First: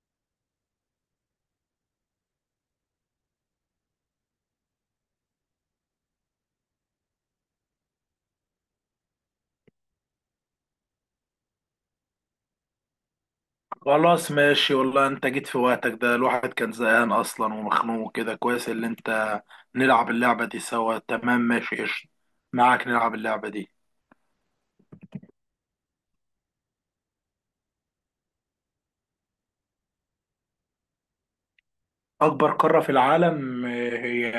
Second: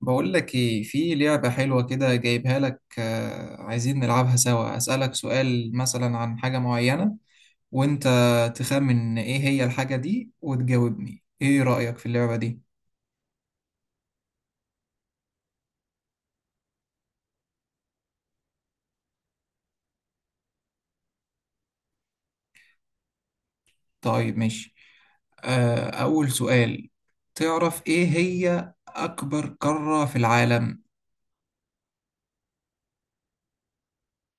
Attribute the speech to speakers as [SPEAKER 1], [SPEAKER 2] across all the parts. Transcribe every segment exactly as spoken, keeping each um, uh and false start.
[SPEAKER 1] بقول لك ايه في لعبة حلوة كده جايبها لك، آه، عايزين نلعبها سوا. أسألك سؤال مثلا عن حاجة معينة وانت تخمن ايه هي الحاجة دي، وتجاوبني ايه رأيك في اللعبة دي.
[SPEAKER 2] خلاص، ماشي، والله انت جيت في وقتك. ده الواحد كان زهقان اصلا ومخنوق كده. كويس اللي انت نلعب اللعبة دي سوا. تمام، ماشي، قشطة. معاك نلعب اللعبة دي.
[SPEAKER 1] طيب ماشي. آه، أول سؤال، تعرف ايه هي أكبر قارة في العالم؟
[SPEAKER 2] اكبر قارة في العالم آه، هي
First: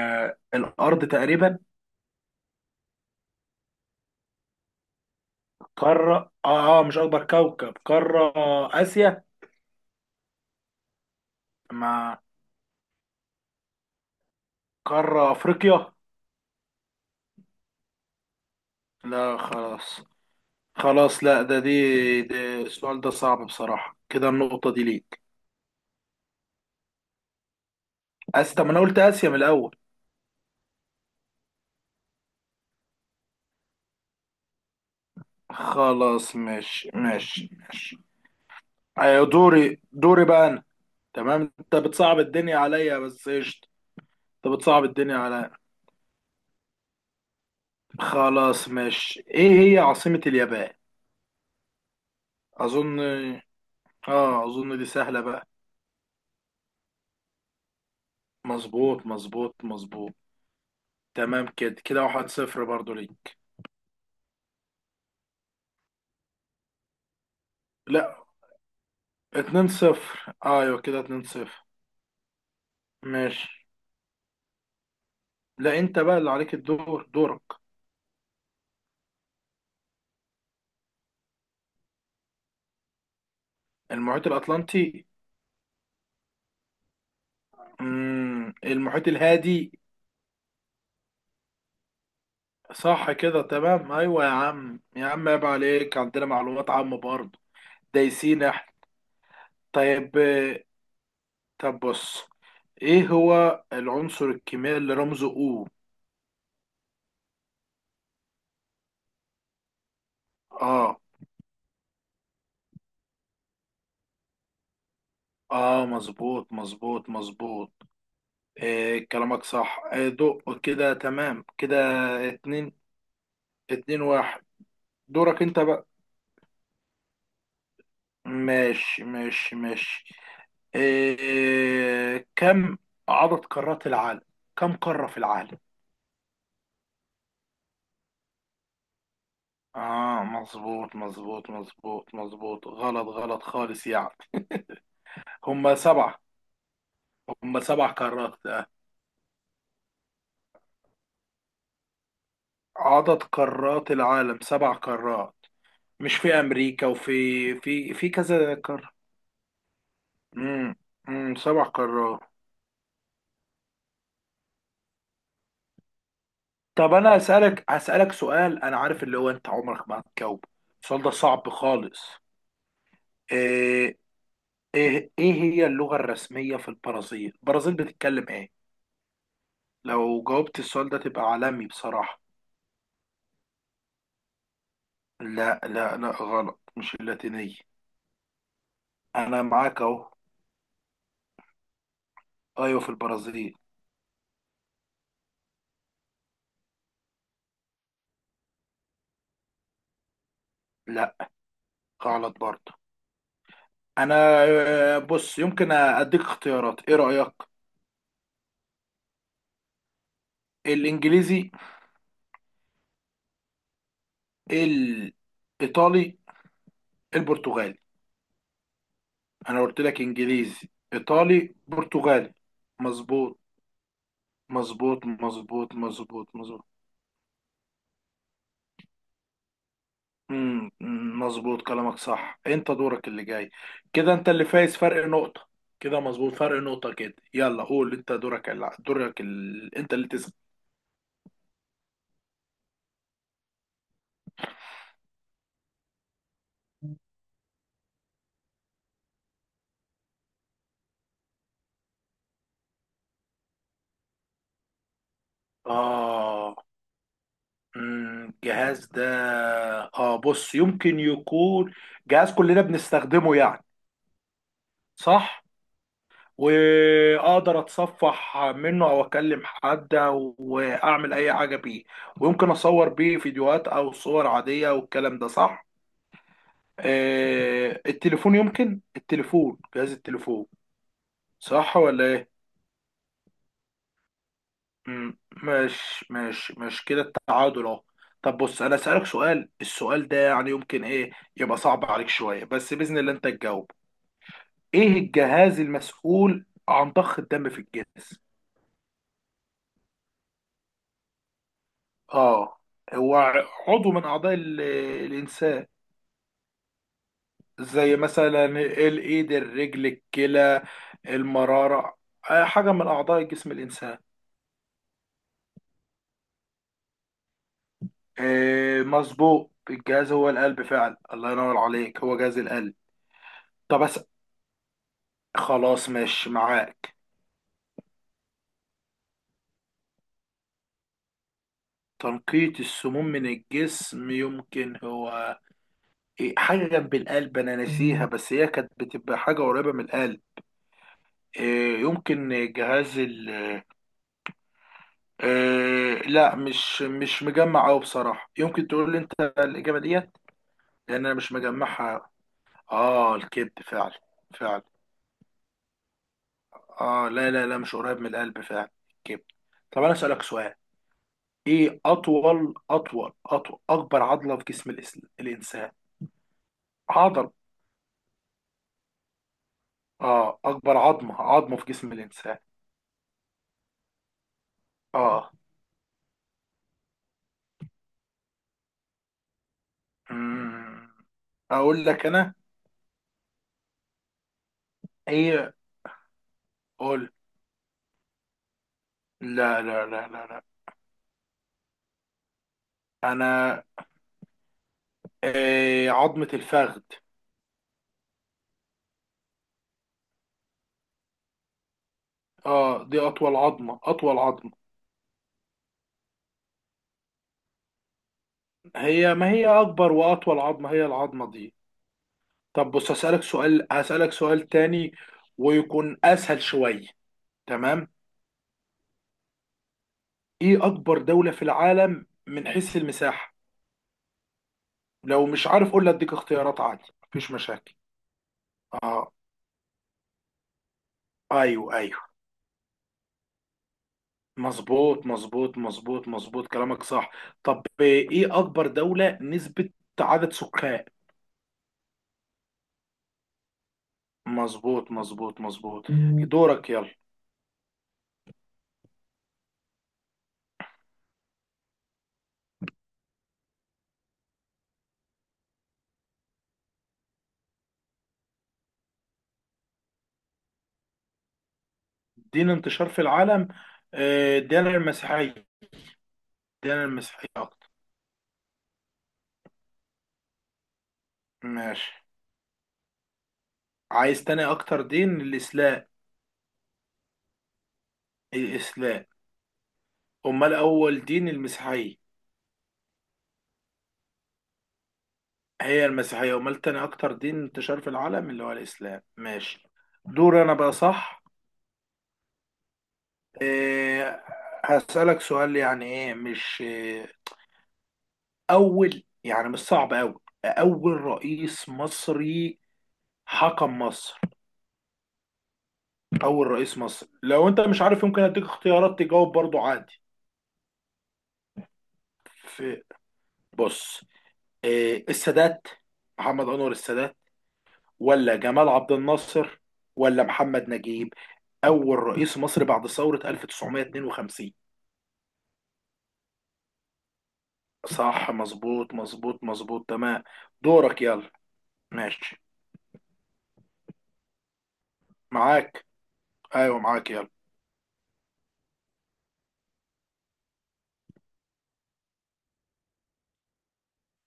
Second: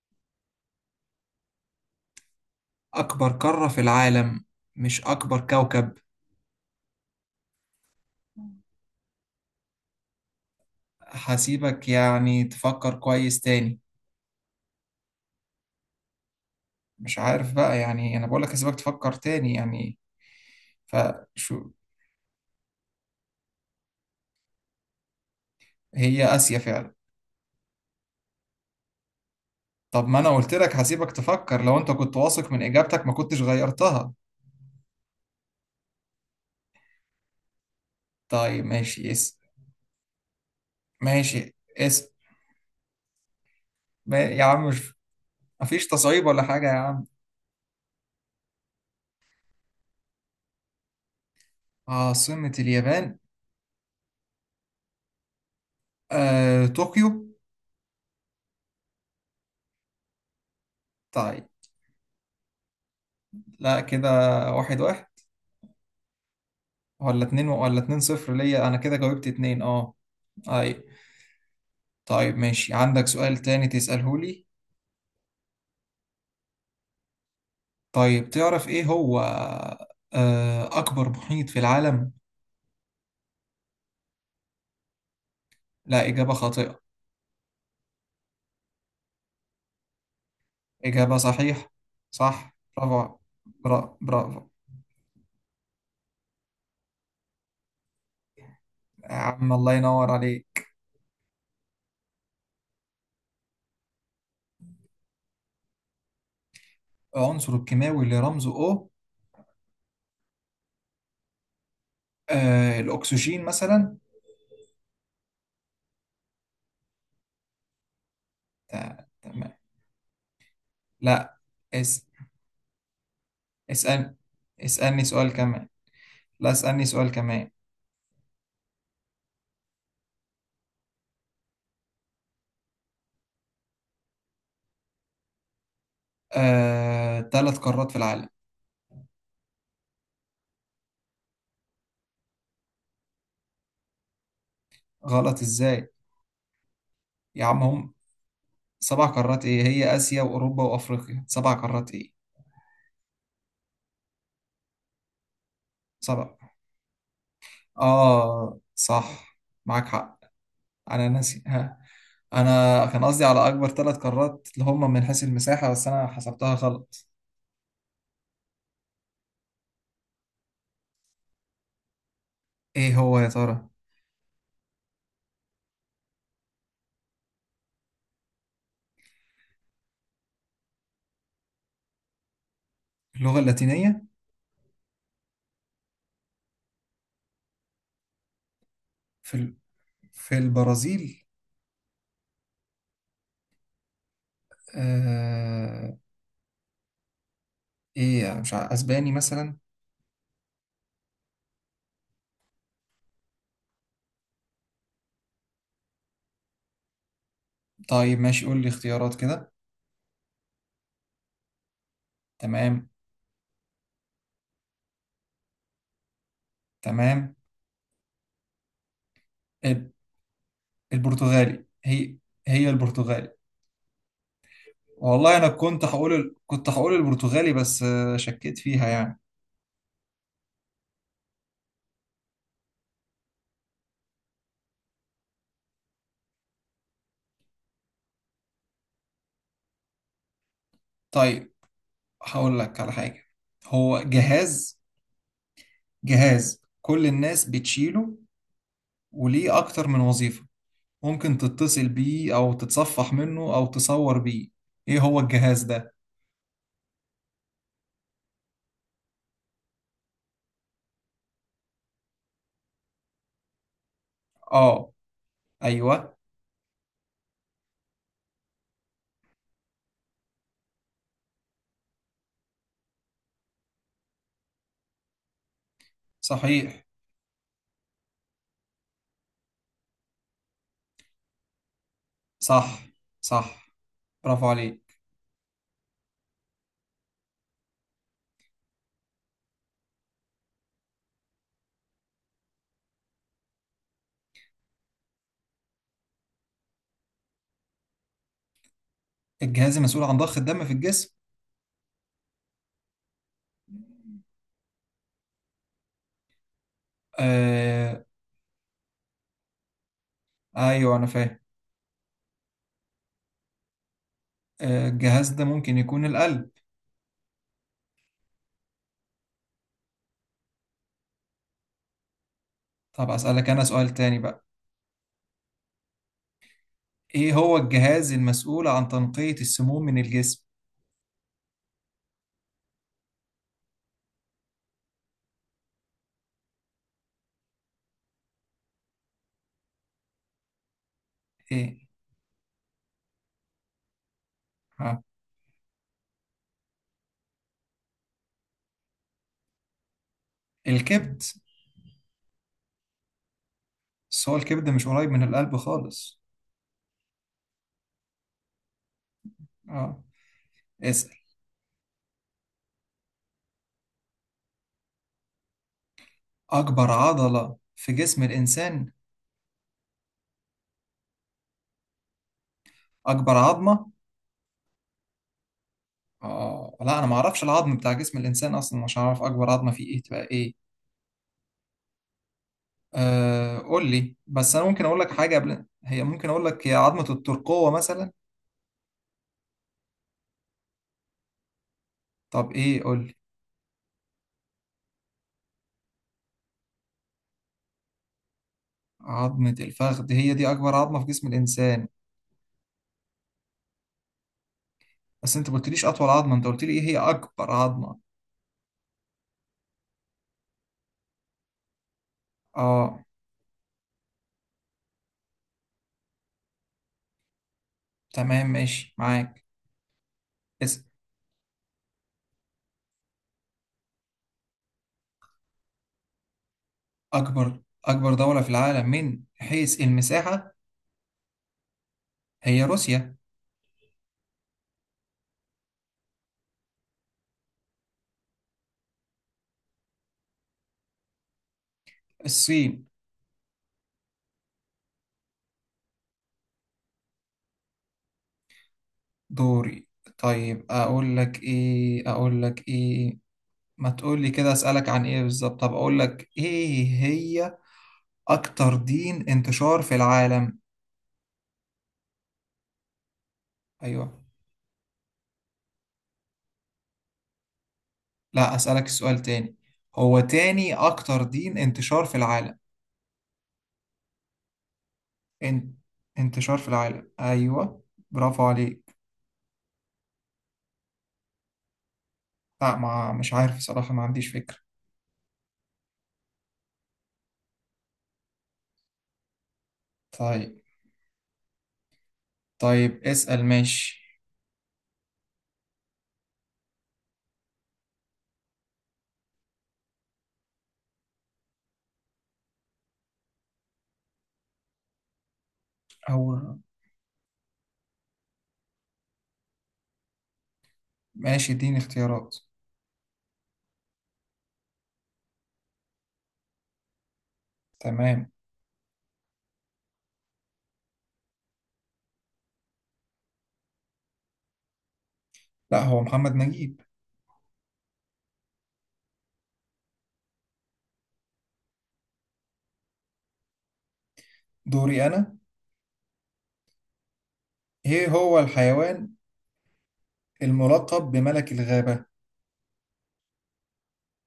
[SPEAKER 2] الارض تقريبا.
[SPEAKER 1] أكبر قارة في العالم، مش أكبر كوكب.
[SPEAKER 2] قارة، اه اه مش اكبر كوكب، قارة. اسيا.
[SPEAKER 1] هسيبك
[SPEAKER 2] مع
[SPEAKER 1] يعني تفكر كويس تاني.
[SPEAKER 2] قارة افريقيا.
[SPEAKER 1] مش عارف بقى، يعني انا بقولك هسيبك تفكر
[SPEAKER 2] لا،
[SPEAKER 1] تاني يعني.
[SPEAKER 2] خلاص خلاص، لا ده
[SPEAKER 1] فشو.
[SPEAKER 2] دي, دي السؤال ده صعب بصراحة كده. النقطة دي ليك.
[SPEAKER 1] هي آسيا فعلا.
[SPEAKER 2] اسيا. طب ما انا قلت اسيا من الاول.
[SPEAKER 1] طب ما انا قلت لك هسيبك تفكر، لو انت كنت واثق من اجابتك ما كنتش غيرتها.
[SPEAKER 2] خلاص، ماشي ماشي ماشي.
[SPEAKER 1] طيب ماشي.
[SPEAKER 2] أيوة،
[SPEAKER 1] اس
[SPEAKER 2] دوري دوري بقى أنا.
[SPEAKER 1] ماشي.
[SPEAKER 2] تمام، أنت
[SPEAKER 1] اس
[SPEAKER 2] بتصعب الدنيا عليا بس قشطة.
[SPEAKER 1] ما يا
[SPEAKER 2] أنت
[SPEAKER 1] عم،
[SPEAKER 2] بتصعب
[SPEAKER 1] مش
[SPEAKER 2] الدنيا عليا.
[SPEAKER 1] مفيش تصعيب ولا حاجة يا عم.
[SPEAKER 2] خلاص ماشي. إيه هي عاصمة اليابان؟
[SPEAKER 1] عاصمة
[SPEAKER 2] أظن.
[SPEAKER 1] اليابان.
[SPEAKER 2] آه أظن دي سهلة بقى.
[SPEAKER 1] آه... طوكيو.
[SPEAKER 2] مظبوط مظبوط مظبوط.
[SPEAKER 1] طيب،
[SPEAKER 2] تمام كده، كده واحد صفر برضه ليك.
[SPEAKER 1] لا كده، واحد واحد ولا اتنين ولا اتنين
[SPEAKER 2] لا،
[SPEAKER 1] صفر ليا، انا كده جاوبت اتنين
[SPEAKER 2] اتنين
[SPEAKER 1] اه.
[SPEAKER 2] صفر، أيوة
[SPEAKER 1] اي،
[SPEAKER 2] كده اتنين صفر.
[SPEAKER 1] طيب ماشي، عندك سؤال
[SPEAKER 2] ماشي.
[SPEAKER 1] تاني تسأله لي.
[SPEAKER 2] لا، أنت بقى اللي عليك الدور، دورك.
[SPEAKER 1] طيب تعرف ايه هو آه... اكبر محيط في العالم.
[SPEAKER 2] المحيط الأطلنطي.
[SPEAKER 1] لا، إجابة خاطئة.
[SPEAKER 2] مم. المحيط الهادي.
[SPEAKER 1] إجابة صحيحة، صح،
[SPEAKER 2] صح
[SPEAKER 1] برافو.
[SPEAKER 2] كده تمام.
[SPEAKER 1] برا-
[SPEAKER 2] ايوه يا
[SPEAKER 1] برافو.
[SPEAKER 2] عم يا عم، عيب عليك، عندنا معلومات عامة برضه. دايسين احنا.
[SPEAKER 1] يا عم الله ينور
[SPEAKER 2] طيب، آه،
[SPEAKER 1] عليك.
[SPEAKER 2] طب بص، ايه هو العنصر الكيميائي اللي رمزه او؟
[SPEAKER 1] العنصر الكيماوي اللي رمزه O.
[SPEAKER 2] اه
[SPEAKER 1] آه الأكسجين مثلا.
[SPEAKER 2] اه مظبوط مظبوط مظبوط.
[SPEAKER 1] تا-
[SPEAKER 2] إيه كلامك
[SPEAKER 1] تمام.
[SPEAKER 2] صح، إيه دق كده
[SPEAKER 1] لا.
[SPEAKER 2] تمام كده.
[SPEAKER 1] اس
[SPEAKER 2] اتنين، اتنين
[SPEAKER 1] اسأل.
[SPEAKER 2] واحد.
[SPEAKER 1] اسألني سؤال
[SPEAKER 2] دورك انت
[SPEAKER 1] كمان.
[SPEAKER 2] بقى.
[SPEAKER 1] لا، اسألني سؤال كمان.
[SPEAKER 2] ماشي ماشي ماشي. إيه، كم عدد قارات العالم؟ كم قارة في العالم؟
[SPEAKER 1] آه ثلاث قارات في العالم.
[SPEAKER 2] اه مظبوط مظبوط مظبوط مظبوط، غلط غلط خالص يعني.
[SPEAKER 1] غلط
[SPEAKER 2] هم
[SPEAKER 1] إزاي.
[SPEAKER 2] سبعة،
[SPEAKER 1] يا
[SPEAKER 2] هم
[SPEAKER 1] عم
[SPEAKER 2] سبع
[SPEAKER 1] هم
[SPEAKER 2] قارات آه.
[SPEAKER 1] سبع قارات. إيه هي؟ آسيا وأوروبا وأفريقيا، سبع قارات إيه.
[SPEAKER 2] عدد قارات العالم سبع قارات. مش في
[SPEAKER 1] سبع.
[SPEAKER 2] أمريكا وفي في في كذا
[SPEAKER 1] آه،
[SPEAKER 2] قارة.
[SPEAKER 1] صح، معاك حق.
[SPEAKER 2] امم
[SPEAKER 1] أنا
[SPEAKER 2] امم
[SPEAKER 1] ناسي،
[SPEAKER 2] سبع
[SPEAKER 1] ها.
[SPEAKER 2] قارات.
[SPEAKER 1] انا كان قصدي على اكبر ثلاث قارات اللي هم من حيث المساحة، بس انا حسبتها
[SPEAKER 2] طب
[SPEAKER 1] غلط.
[SPEAKER 2] أنا هسألك هسألك سؤال. أنا عارف اللي هو أنت عمرك ما هتجاوبه. السؤال ده صعب خالص.
[SPEAKER 1] ايه هو يا ترى؟
[SPEAKER 2] إيه إيه إيه هي اللغة الرسمية في البرازيل؟ البرازيل بتتكلم إيه؟ لو جاوبت السؤال ده تبقى عالمي بصراحة.
[SPEAKER 1] اللغة اللاتينية.
[SPEAKER 2] لا لا لا، غلط، مش اللاتينية.
[SPEAKER 1] في
[SPEAKER 2] أنا
[SPEAKER 1] ال...
[SPEAKER 2] معاك أهو.
[SPEAKER 1] في البرازيل.
[SPEAKER 2] أيوة في البرازيل.
[SPEAKER 1] آه... ايه يعني، مش عارف، اسباني مثلا.
[SPEAKER 2] لا، غلط برضه. أنا، آه، بص، يمكن أديك اختيارات، إيه رأيك؟
[SPEAKER 1] طيب ماشي، قول لي اختيارات كده.
[SPEAKER 2] الإنجليزي،
[SPEAKER 1] تمام.
[SPEAKER 2] الإيطالي،
[SPEAKER 1] تمام.
[SPEAKER 2] البرتغالي. أنا قلت
[SPEAKER 1] ال-
[SPEAKER 2] لك إنجليزي إيطالي
[SPEAKER 1] البرتغالي، هي
[SPEAKER 2] برتغالي.
[SPEAKER 1] هي البرتغالي.
[SPEAKER 2] مظبوط مظبوط
[SPEAKER 1] والله انا
[SPEAKER 2] مظبوط
[SPEAKER 1] كنت هقول
[SPEAKER 2] مظبوط
[SPEAKER 1] ال...
[SPEAKER 2] مظبوط.
[SPEAKER 1] كنت هقول البرتغالي، بس آه، شكيت فيها يعني.
[SPEAKER 2] امم، أمم، مظبوط كلامك صح، انت دورك اللي جاي. كده انت اللي فايز، فرق نقطة. كده مظبوط، فرق نقطة كده. يلا قول، انت دورك اللي... دورك اللي... انت اللي تسأل.
[SPEAKER 1] طيب، هقول لك على حاجة. هو جهاز، جهاز كل الناس بتشيله، وليه أكتر من وظيفة. ممكن تتصل بيه أو تتصفح منه أو تصور بيه. إيه هو الجهاز ده؟
[SPEAKER 2] اه أمم، الجهاز ده، اه بص يمكن يكون جهاز كلنا بنستخدمه يعني.
[SPEAKER 1] آه،
[SPEAKER 2] صح.
[SPEAKER 1] أيوه،
[SPEAKER 2] واقدر اتصفح منه او اكلم حد واعمل اي حاجة بيه. ويمكن اصور بيه فيديوهات او صور عادية والكلام ده صح.
[SPEAKER 1] صحيح.
[SPEAKER 2] آه التليفون، يمكن التليفون، جهاز التليفون، صح ولا ايه؟
[SPEAKER 1] صح، صح، برافو عليك.
[SPEAKER 2] مم، ماشي ماشي ماشي، كده التعادل اهو. طب بص، انا اسالك سؤال، السؤال ده يعني يمكن ايه يبقى صعب عليك شويه، بس باذن الله انت تجاوب. ايه الجهاز المسؤول عن ضخ الدم في الجسم؟
[SPEAKER 1] الجهاز المسؤول عن ضخ الدم في الجسم.
[SPEAKER 2] اه هو عضو من اعضاء ال- الانسان. زي
[SPEAKER 1] آه،
[SPEAKER 2] مثلا الايد، الرجل، الكلى،
[SPEAKER 1] أيوه، أنا فاهم.
[SPEAKER 2] المراره، آه، حاجه من اعضاء جسم الانسان.
[SPEAKER 1] آه الجهاز ده ممكن يكون القلب.
[SPEAKER 2] إيه مظبوط، الجهاز هو القلب فعلا. الله ينور عليك، هو جهاز القلب.
[SPEAKER 1] طب أسألك أنا
[SPEAKER 2] طب
[SPEAKER 1] سؤال
[SPEAKER 2] بس،
[SPEAKER 1] تاني بقى.
[SPEAKER 2] خلاص ماشي معاك.
[SPEAKER 1] إيه هو الجهاز المسؤول عن تنقية السموم من الجسم؟
[SPEAKER 2] تنقية السموم من الجسم، يمكن هو إيه حاجة جنب القلب أنا ناسيها، بس هي كانت بتبقى حاجة قريبة من القلب.
[SPEAKER 1] إيه؟
[SPEAKER 2] إيه، يمكن جهاز ال،
[SPEAKER 1] ها.
[SPEAKER 2] إيه لا، مش مش مجمع أوي بصراحة، يمكن تقول لي أنت الإجابة ديت. لأن أنا
[SPEAKER 1] الكبد.
[SPEAKER 2] مش مجمعها. آه الكبد فعلا.
[SPEAKER 1] بس هو
[SPEAKER 2] فعلا.
[SPEAKER 1] الكبد مش قريب من القلب خالص.
[SPEAKER 2] اه لا لا لا، مش قريب من القلب فعلا. الكبد. طب انا
[SPEAKER 1] آه،
[SPEAKER 2] اسالك سؤال.
[SPEAKER 1] اسأل.
[SPEAKER 2] ايه اطول اطول اطول اكبر عضله في جسم الإس- الانسان.
[SPEAKER 1] أكبر
[SPEAKER 2] عضل،
[SPEAKER 1] عضلة في جسم الإنسان.
[SPEAKER 2] اه اكبر عظمه عظمه في جسم الانسان.
[SPEAKER 1] أكبر عظمة.
[SPEAKER 2] اه
[SPEAKER 1] آه، لا، أنا ما أعرفش العظم بتاع جسم الإنسان أصلا، مش هعرف أكبر عظمة فيه إيه تبقى إيه.
[SPEAKER 2] مم. اقول لك انا.
[SPEAKER 1] آه، قول لي. بس أنا ممكن أقول لك حاجة
[SPEAKER 2] ايه
[SPEAKER 1] قبل، هي ممكن أقول لك، هي عظمة
[SPEAKER 2] قول.
[SPEAKER 1] الترقوة مثلا.
[SPEAKER 2] لا لا لا لا لا.
[SPEAKER 1] طب إيه، قول لي.
[SPEAKER 2] انا، إيه عظمه الفخذ.
[SPEAKER 1] عظمة الفخذ هي دي أكبر عظمة في جسم الإنسان؟
[SPEAKER 2] اه دي اطول عظمه، اطول عظمه.
[SPEAKER 1] بس أنت ما قلتليش أطول عظمة، أنت قلت لي إيه هي أكبر عظمة.
[SPEAKER 2] هي ما هي اكبر واطول عظمه هي العظمه دي. طب بص
[SPEAKER 1] آه،
[SPEAKER 2] هسألك سؤال، هسألك سؤال تاني، ويكون أسهل شوية. تمام.
[SPEAKER 1] تمام ماشي معاك.
[SPEAKER 2] إيه
[SPEAKER 1] اسم.
[SPEAKER 2] أكبر دولة في العالم من حيث المساحة؟ لو مش عارف قول لي، أديك اختيارات عادي، مفيش
[SPEAKER 1] أكبر
[SPEAKER 2] مشاكل.
[SPEAKER 1] أكبر دولة في العالم
[SPEAKER 2] آه،
[SPEAKER 1] من حيث المساحة.
[SPEAKER 2] أيوه أيوه.
[SPEAKER 1] هي روسيا.
[SPEAKER 2] مظبوط مظبوط مظبوط مظبوط كلامك صح. طب إيه أكبر دولة نسبة عدد سكان؟
[SPEAKER 1] الصين.
[SPEAKER 2] مظبوط مظبوط مظبوط. دورك يلا.
[SPEAKER 1] دوري. طيب اقول لك ايه اقول لك ايه ما تقول لي كده اسالك عن ايه بالظبط. طب اقول لك ايه هي اكتر دين انتشار في العالم.
[SPEAKER 2] دين انتشار في العالم.
[SPEAKER 1] ايوه.
[SPEAKER 2] آه، دين المسيحية، دين المسيحية أكتر.
[SPEAKER 1] لا، اسالك السؤال تاني، هو تاني اكتر دين
[SPEAKER 2] ماشي.
[SPEAKER 1] انتشار في العالم.
[SPEAKER 2] عايز تاني اكتر دين؟
[SPEAKER 1] ان...
[SPEAKER 2] الاسلام.
[SPEAKER 1] انتشار في العالم، ايوه، برافو عليك.
[SPEAKER 2] الاسلام، امال اول دين المسيحيه.
[SPEAKER 1] لا، ما مش عارف صراحة، ما عنديش فكرة.
[SPEAKER 2] هي المسيحيه، امال تاني اكتر دين انتشار في العالم اللي هو الاسلام. ماشي. دور انا
[SPEAKER 1] طيب.
[SPEAKER 2] بقى، صح.
[SPEAKER 1] طيب، اسال ماشي.
[SPEAKER 2] إيه، هسألك سؤال يعني، ايه مش إيه، اول، يعني مش صعب اوي، اول رئيس مصري حكم مصر. اول
[SPEAKER 1] هو.
[SPEAKER 2] رئيس مصر، لو انت مش عارف يمكن اديك اختيارات تجاوب برضو عادي.
[SPEAKER 1] ماشي، اديني اختيارات.
[SPEAKER 2] في، بص، إيه، السادات، محمد انور السادات،
[SPEAKER 1] تمام.
[SPEAKER 2] ولا جمال عبد الناصر، ولا محمد نجيب؟ أول رئيس مصر بعد ثورة ألف وتسعمائة واثنين وخمسين.
[SPEAKER 1] لا، هو محمد نجيب.
[SPEAKER 2] صح مظبوط مظبوط مظبوط، تمام. دورك يلا. ماشي
[SPEAKER 1] دوري انا.
[SPEAKER 2] معاك. أيوه معاك يلا.
[SPEAKER 1] ايه هو الحيوان الملقب بملك الغابة.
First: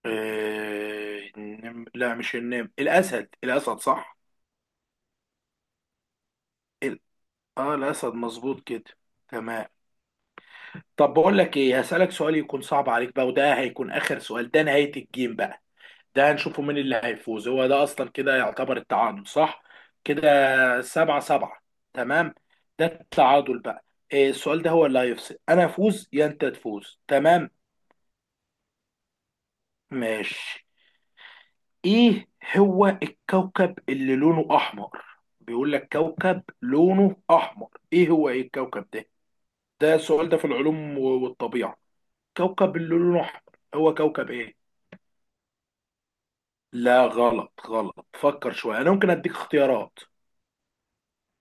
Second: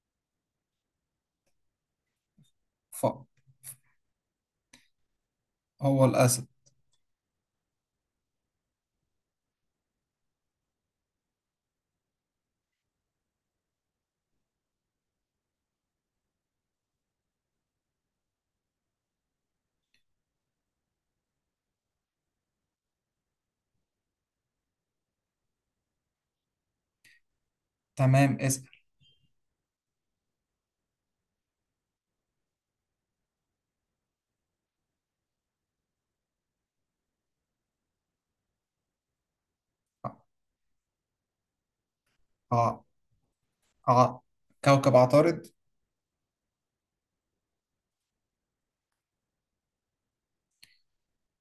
[SPEAKER 2] إيه، النم- لا مش النمر،
[SPEAKER 1] ف
[SPEAKER 2] الأسد، الأسد صح.
[SPEAKER 1] هو الأسد.
[SPEAKER 2] ال... آه الأسد، مظبوط كده. تمام. طب بقول لك إيه، هسألك سؤال يكون صعب عليك بقى، وده هيكون آخر سؤال، ده نهاية الجيم بقى. ده هنشوفه مين اللي هيفوز. هو ده اصلا كده يعتبر التعادل، صح كده، سبعة سبعة، تمام. ده التعادل بقى. إيه السؤال ده هو اللي هيفصل، انا افوز يا انت تفوز. تمام.
[SPEAKER 1] تمام، اسأل.
[SPEAKER 2] ماشي. ايه هو الكوكب اللي لونه احمر؟ بيقول لك كوكب لونه احمر، ايه هو، ايه الكوكب ده؟ ده السؤال ده في العلوم و- والطبيعة. كوكب
[SPEAKER 1] ع
[SPEAKER 2] اللي لونه احمر، هو
[SPEAKER 1] ع
[SPEAKER 2] كوكب ايه؟
[SPEAKER 1] كوكب عطارد.
[SPEAKER 2] لا غلط، غلط، فكر شوية، انا ممكن اديك اختيارات.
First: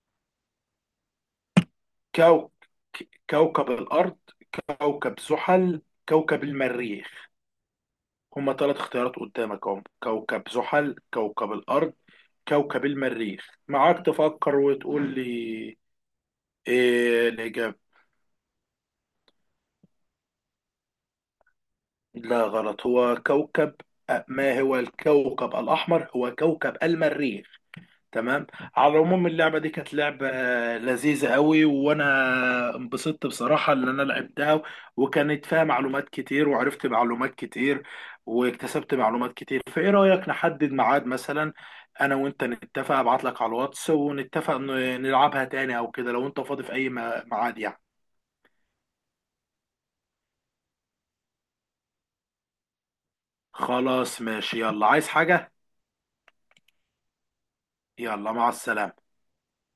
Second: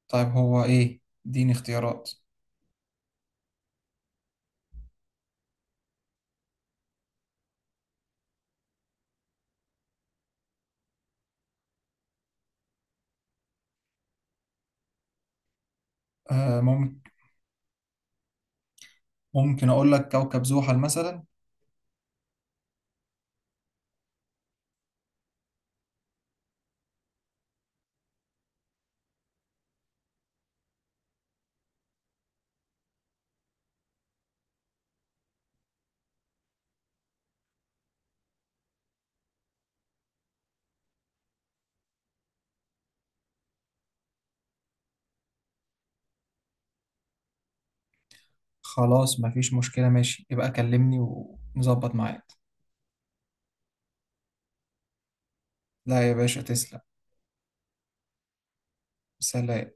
[SPEAKER 1] طيب، هو ايه؟ اديني اختيارات.
[SPEAKER 2] كو... ك- كوكب الأرض، كوكب زحل، كوكب المريخ. هما ثلاث اختيارات قدامك اهم، كوكب زحل، كوكب الأرض، كوكب المريخ، معاك تفكر وتقول لي
[SPEAKER 1] آه، ممكن.
[SPEAKER 2] إيه الإجابة.
[SPEAKER 1] ممكن اقول لك كوكب زحل مثلا.
[SPEAKER 2] لا غلط، هو كوكب، ما هو الكوكب الأحمر هو كوكب المريخ. تمام. على العموم اللعبة دي كانت لعبة لذيذة قوي، وانا انبسطت بصراحة ان انا لعبتها. وكانت فيها معلومات كتير، وعرفت معلومات كتير، واكتسبت معلومات كتير. فايه رأيك نحدد ميعاد مثلا، انا وانت نتفق، ابعت لك على الواتس ونتفق ن- نلعبها تاني او كده، لو انت فاضي في اي م- ميعاد يعني.
[SPEAKER 1] خلاص، مفيش مشكلة، ماشي، يبقى كلمني ونظبط معاك.
[SPEAKER 2] خلاص ماشي، يلا عايز حاجة؟
[SPEAKER 1] لا يا باشا، تسلم.
[SPEAKER 2] يلا، مع السلامة.
[SPEAKER 1] سلام.